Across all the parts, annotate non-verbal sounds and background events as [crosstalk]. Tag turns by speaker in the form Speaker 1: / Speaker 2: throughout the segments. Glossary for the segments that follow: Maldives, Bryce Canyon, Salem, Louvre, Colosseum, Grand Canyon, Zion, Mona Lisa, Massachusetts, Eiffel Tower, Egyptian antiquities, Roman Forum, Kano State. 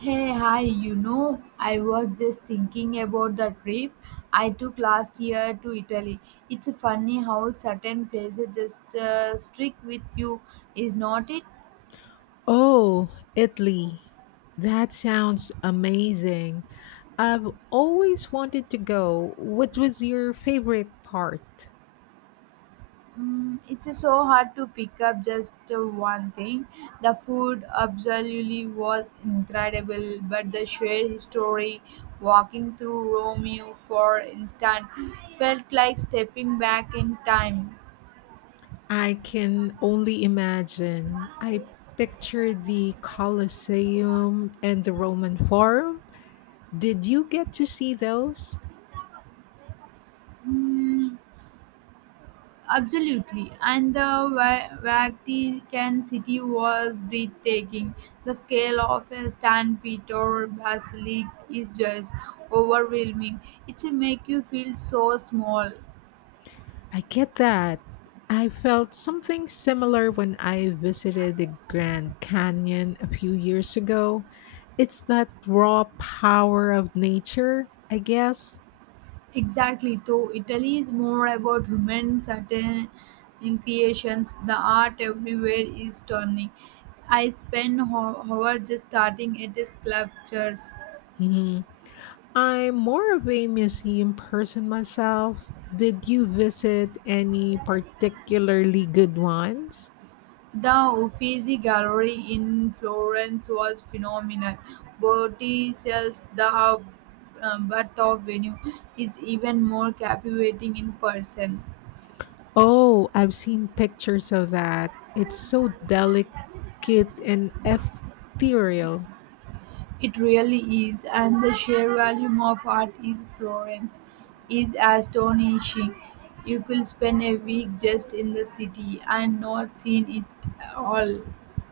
Speaker 1: Hey, hi, you know, I was just thinking about the trip I took last year to Italy. It's funny how certain places just stick with you, is not it?
Speaker 2: Oh, Italy. That sounds amazing. I've always wanted to go. What was your favorite part?
Speaker 1: Mm, it's so hard to pick up just one thing. The food absolutely was incredible, but the shared history, walking through Romeo for instance, felt like stepping back in time.
Speaker 2: I can only imagine. I picture the Colosseum and the Roman Forum. Did you get to see those?
Speaker 1: Mm, absolutely. And the Vatican City was breathtaking. The scale of a San Peter Basilica is just overwhelming. It's a make you feel so small.
Speaker 2: I get that. I felt something similar when I visited the Grand Canyon a few years ago. It's that raw power of nature, I guess.
Speaker 1: Exactly. Though Italy is more about human certain in creations, the art everywhere is stunning. I spent hours just starting at the sculptures.
Speaker 2: Mhm. I'm more of a museum person myself. Did you visit any particularly good ones?
Speaker 1: The Uffizi Gallery in Florence was phenomenal. Botticelli's The Birth of Venue is even more captivating in person.
Speaker 2: Oh, I've seen pictures of that. It's so delicate and ethereal.
Speaker 1: It really is, and the sheer volume of art in Florence is astonishing. You could spend a week just in the city and not seen it all.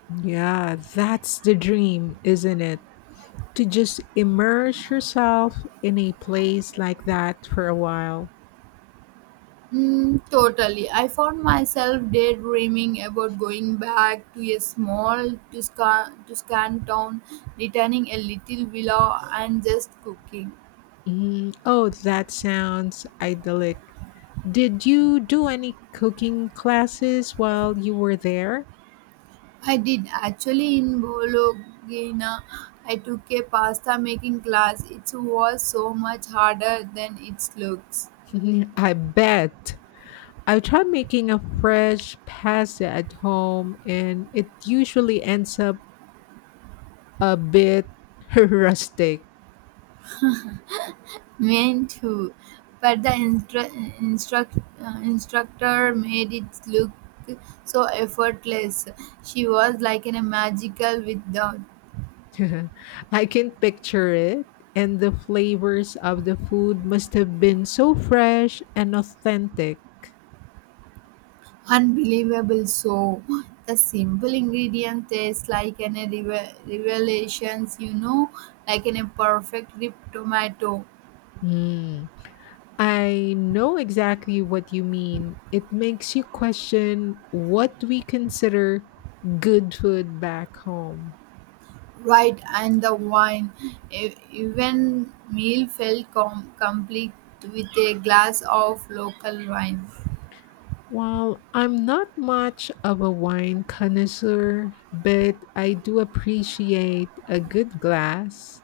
Speaker 2: Yeah, that's the dream, isn't it? To just immerse yourself in a place like that for a while.
Speaker 1: Mm, totally. I found myself daydreaming about going back to a small Tuscan town, returning a little villa, and just cooking.
Speaker 2: Oh, that sounds idyllic. Did you do any cooking classes while you were there?
Speaker 1: I did actually in Bologna. I took a pasta making class. It was so much harder than it looks.
Speaker 2: [laughs] I bet. I tried making a fresh pasta at home and it usually ends up a bit [laughs] rustic.
Speaker 1: Meant to, but the instructor made it look so effortless. She was like in a magical without
Speaker 2: [laughs] I can picture it. And the flavors of the food must have been so fresh and authentic.
Speaker 1: unbelievable. So the simple ingredient tastes like an a revelations. You know, like in a perfect ripped tomato.
Speaker 2: Hmm. I know exactly what you mean. It makes you question what we consider good food back home.
Speaker 1: Right, and the wine. Even meal felt complete with a glass of local wine.
Speaker 2: Well, I'm not much of a wine connoisseur, but I do appreciate a good glass.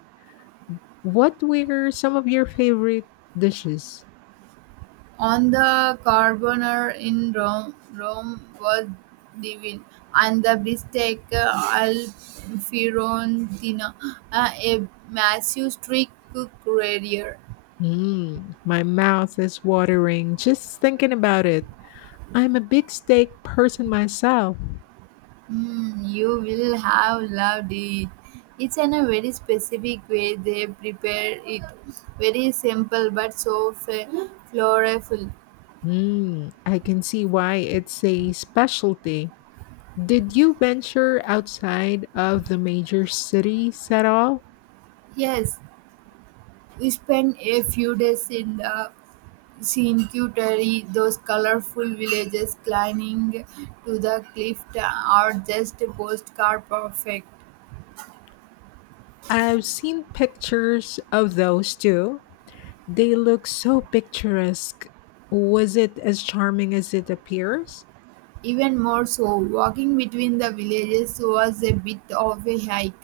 Speaker 2: What were some of your favorite dishes?
Speaker 1: On the carbonara in Rome was divine, and the bistec al fiorentina, a massive street cook career.
Speaker 2: Mm, my mouth is watering just thinking about it. I'm a big steak person myself.
Speaker 1: Mm, you will have loved it. It's in a very specific way they prepare it. Very simple but so flavorful.
Speaker 2: Mm, I can see why it's a specialty. Did you venture outside of the major cities at all?
Speaker 1: Yes, we spent a few days in the Cinque, those colorful villages climbing to the cliff are just postcard perfect.
Speaker 2: I've seen pictures of those too. They look so picturesque. Was it as charming as it appears?
Speaker 1: Even more so, walking between the villages was a bit of a hike,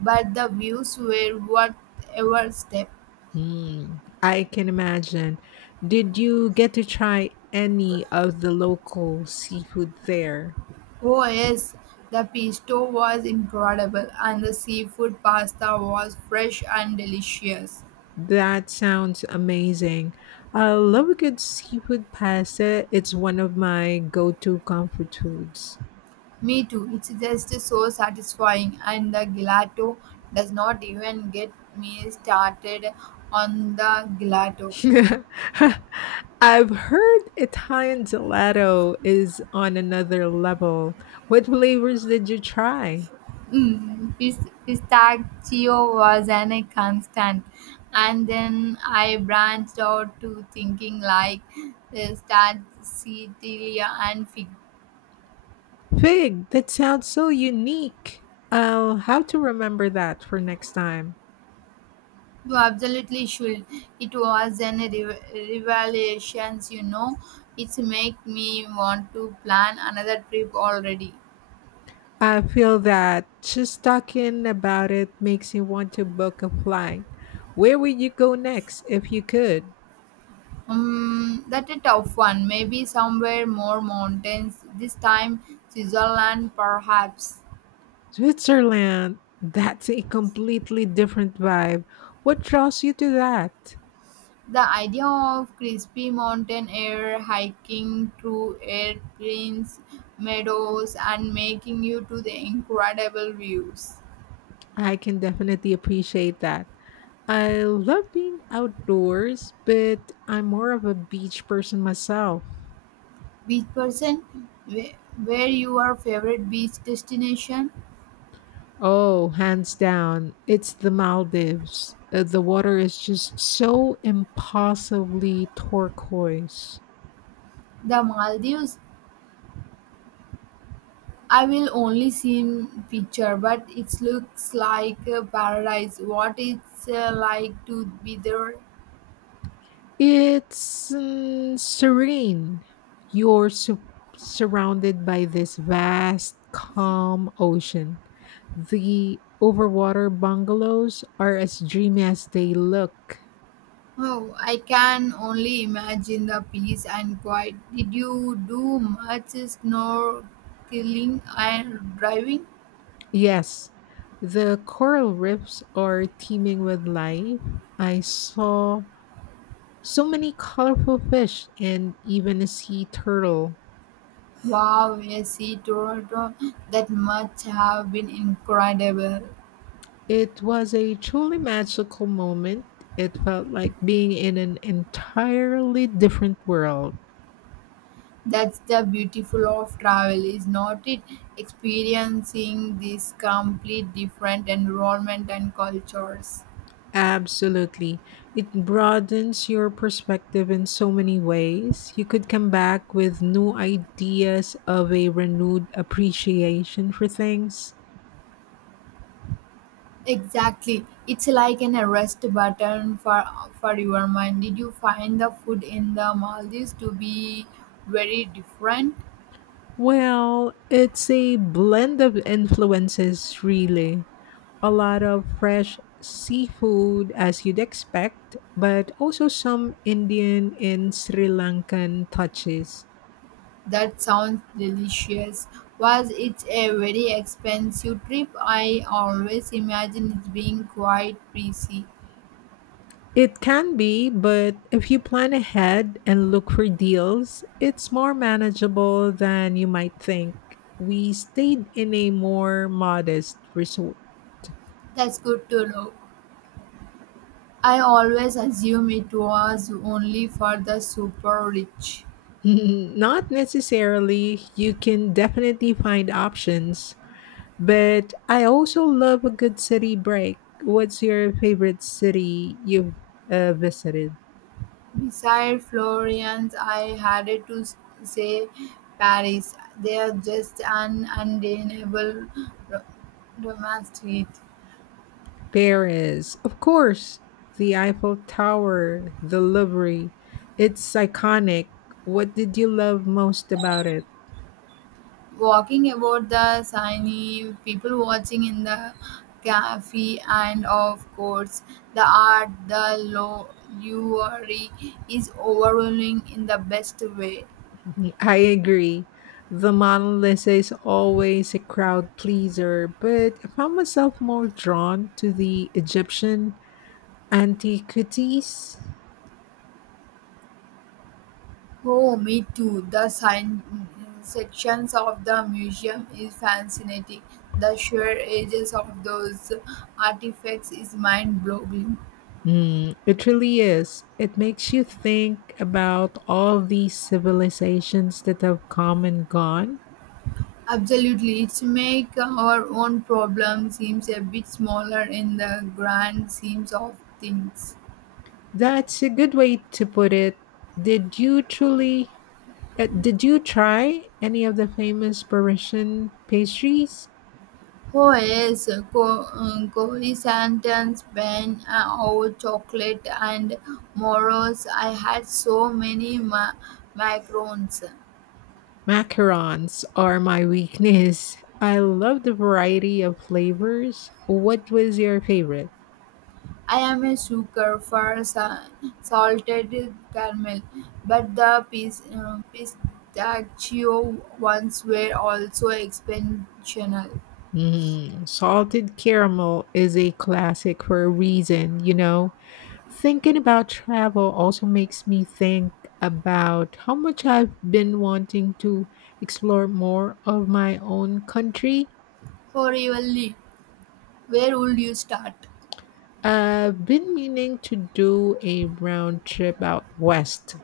Speaker 1: but the views were worth every step.
Speaker 2: Hmm, I can imagine. Did you get to try any of the local seafood there?
Speaker 1: Oh yes, the pesto was incredible and the seafood pasta was fresh and delicious.
Speaker 2: That sounds amazing. I love a good seafood pasta. It's one of my go to comfort foods.
Speaker 1: Me too. It's just so satisfying, and the gelato does not even get me started on the gelato.
Speaker 2: [laughs] I've heard Italian gelato is on another level. What flavors did you try?
Speaker 1: Mm, pistachio was an a constant, and then I branched out to thinking like Stracciatella and fig.
Speaker 2: Fig, that sounds so unique. I'll have to remember that for next time.
Speaker 1: You absolutely should. It was an revelations, you know. It's make me want to plan another trip already.
Speaker 2: I feel that just talking about it makes me want to book a flight. Where would you go next if you could?
Speaker 1: That's a tough one. Maybe somewhere more mountains. This time, Switzerland, perhaps.
Speaker 2: Switzerland. That's a completely different vibe. What draws you to that?
Speaker 1: The idea of crispy mountain air, hiking through airplanes, meadows, and making you to the incredible views.
Speaker 2: I can definitely appreciate that. I love being outdoors, but I'm more of a beach person myself.
Speaker 1: Beach person, where where your favorite beach destination?
Speaker 2: Oh, hands down, it's the Maldives. The water is just so impossibly turquoise.
Speaker 1: The Maldives I will only seen picture, but it looks like a paradise. What it's like to be there?
Speaker 2: It's serene. You're su- surrounded by this vast, calm ocean. The overwater bungalows are as dreamy as they look.
Speaker 1: Oh, I can only imagine the peace and quiet. Did you do much snorkeling and driving?
Speaker 2: Yes, the coral reefs are teeming with life. I saw so many colorful fish and even a sea turtle.
Speaker 1: Wow, I see Toronto. That must have been incredible.
Speaker 2: It was a truly magical moment. It felt like being in an entirely different world.
Speaker 1: That's the beautiful of travel, is not it? Experiencing this complete different environment and cultures.
Speaker 2: Absolutely. It broadens your perspective in so many ways. You could come back with new ideas of a renewed appreciation for things.
Speaker 1: Exactly. It's like an arrest button for your mind. Did you find the food in the Maldives to be very different?
Speaker 2: Well, it's a blend of influences, really. A lot of fresh seafood, as you'd expect, but also some Indian and Sri Lankan touches.
Speaker 1: That sounds delicious. Was it a very expensive trip? I always imagine it being quite pricey.
Speaker 2: It can be, but if you plan ahead and look for deals, it's more manageable than you might think. We stayed in a more modest resort.
Speaker 1: That's good to know. I always assume it was only for the super rich.
Speaker 2: [laughs] Not necessarily, you can definitely find options. But I also love a good city break. What's your favorite city you've visited?
Speaker 1: Beside Florence, I had to say Paris. They are just an undeniable ro- romance to
Speaker 2: Paris, of course. The Eiffel Tower, the Louvre. It's iconic. What did you love most about it?
Speaker 1: walking about the Seine, people watching in the cafe, and of course, the art, the luxury is overwhelming in the best way.
Speaker 2: I agree. The Mona Lisa is always a crowd pleaser, but I found myself more drawn to the Egyptian antiquities.
Speaker 1: Oh, me too. The science sections of the museum is fascinating. The sheer ages of those artifacts is mind-boggling.
Speaker 2: Mm, it really is. It makes you think about all these civilizations that have come and gone.
Speaker 1: Absolutely, it make our own problem seems a bit smaller in the grand schemes of things.
Speaker 2: That's a good way to put it. Did you truly, did you try any of the famous Parisian pastries?
Speaker 1: Oh yes, Cory Santan's Ben our chocolate and Moros. I had so many macarons.
Speaker 2: Macarons are my [laughs] weakness. I love the variety of flavors. What was your favorite?
Speaker 1: I am a sucker for salted caramel, but the pistachio ones were also exceptional.
Speaker 2: Mm, salted caramel is a classic for a reason, Thinking about travel also makes me think about how much I've been wanting to explore more of my own country.
Speaker 1: For Evenly, where would you start?
Speaker 2: I've been meaning to do a round trip out west,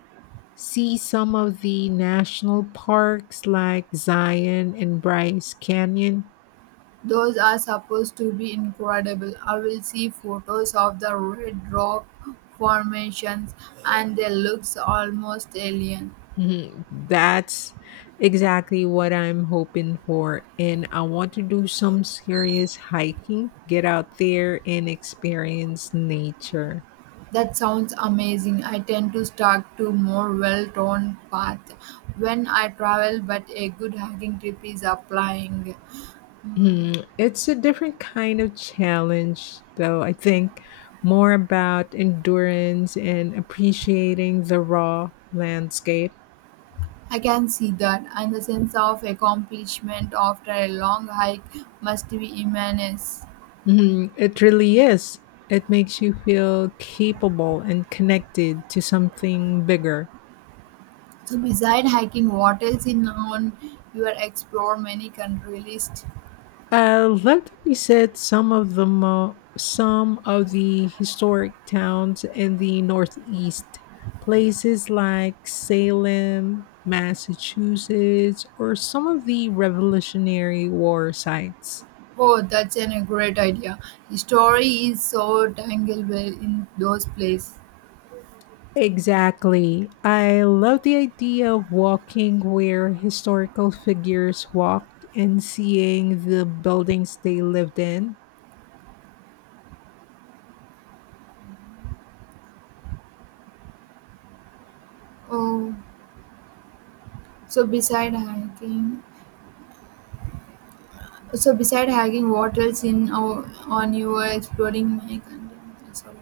Speaker 2: see some of the national parks like Zion and Bryce Canyon.
Speaker 1: Those are supposed to be incredible. I will see photos of the red rock formations and they look almost alien.
Speaker 2: Mhm. That's exactly what I'm hoping for. And I want to do some serious hiking, get out there and experience nature.
Speaker 1: That sounds amazing. I tend to stick to more well-worn path when I travel, but a good hiking trip is applying.
Speaker 2: Mhm. It's a different kind of challenge, though. I think more about endurance and appreciating the raw landscape.
Speaker 1: I can see that, and the sense of accomplishment after a long hike must be immense.
Speaker 2: Mhm. It really is. It makes you feel capable and connected to something bigger.
Speaker 1: So, beside hiking, what else in on your explore many country list?
Speaker 2: Let me set some of some of the historic towns in the Northeast, places like Salem, Massachusetts, or some of the Revolutionary War sites.
Speaker 1: Oh, that's an, a great idea. The story is so tangled well in those places.
Speaker 2: Exactly. I love the idea of walking where historical figures walked and seeing the buildings they lived in.
Speaker 1: Oh, so beside hiking. So beside hacking, what else in our, on you are exploring my country? Sorry,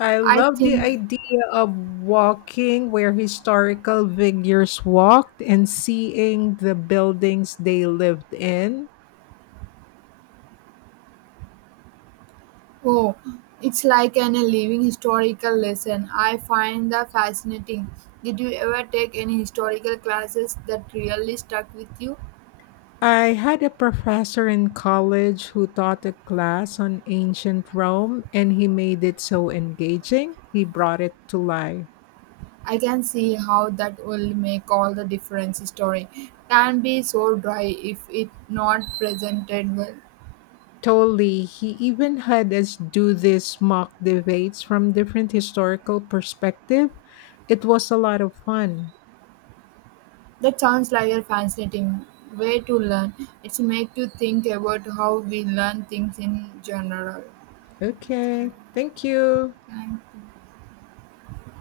Speaker 2: I
Speaker 1: I
Speaker 2: love the
Speaker 1: think
Speaker 2: idea of walking where historical figures walked and seeing the buildings they lived in.
Speaker 1: oh, it's like an a living historical lesson. I find that fascinating. Did you ever take any historical classes that really stuck with you?
Speaker 2: I had a professor in college who taught a class on ancient Rome and he made it so engaging. He brought it to life.
Speaker 1: I can see how that will make all the difference. Story can be so dry if it not presented well.
Speaker 2: Totally. He even had us do these mock debates from different historical perspective. It was a lot of fun.
Speaker 1: That sounds like a fascinating way to learn. It makes you think about how we learn things in general.
Speaker 2: Okay. Thank you.
Speaker 1: Thank you.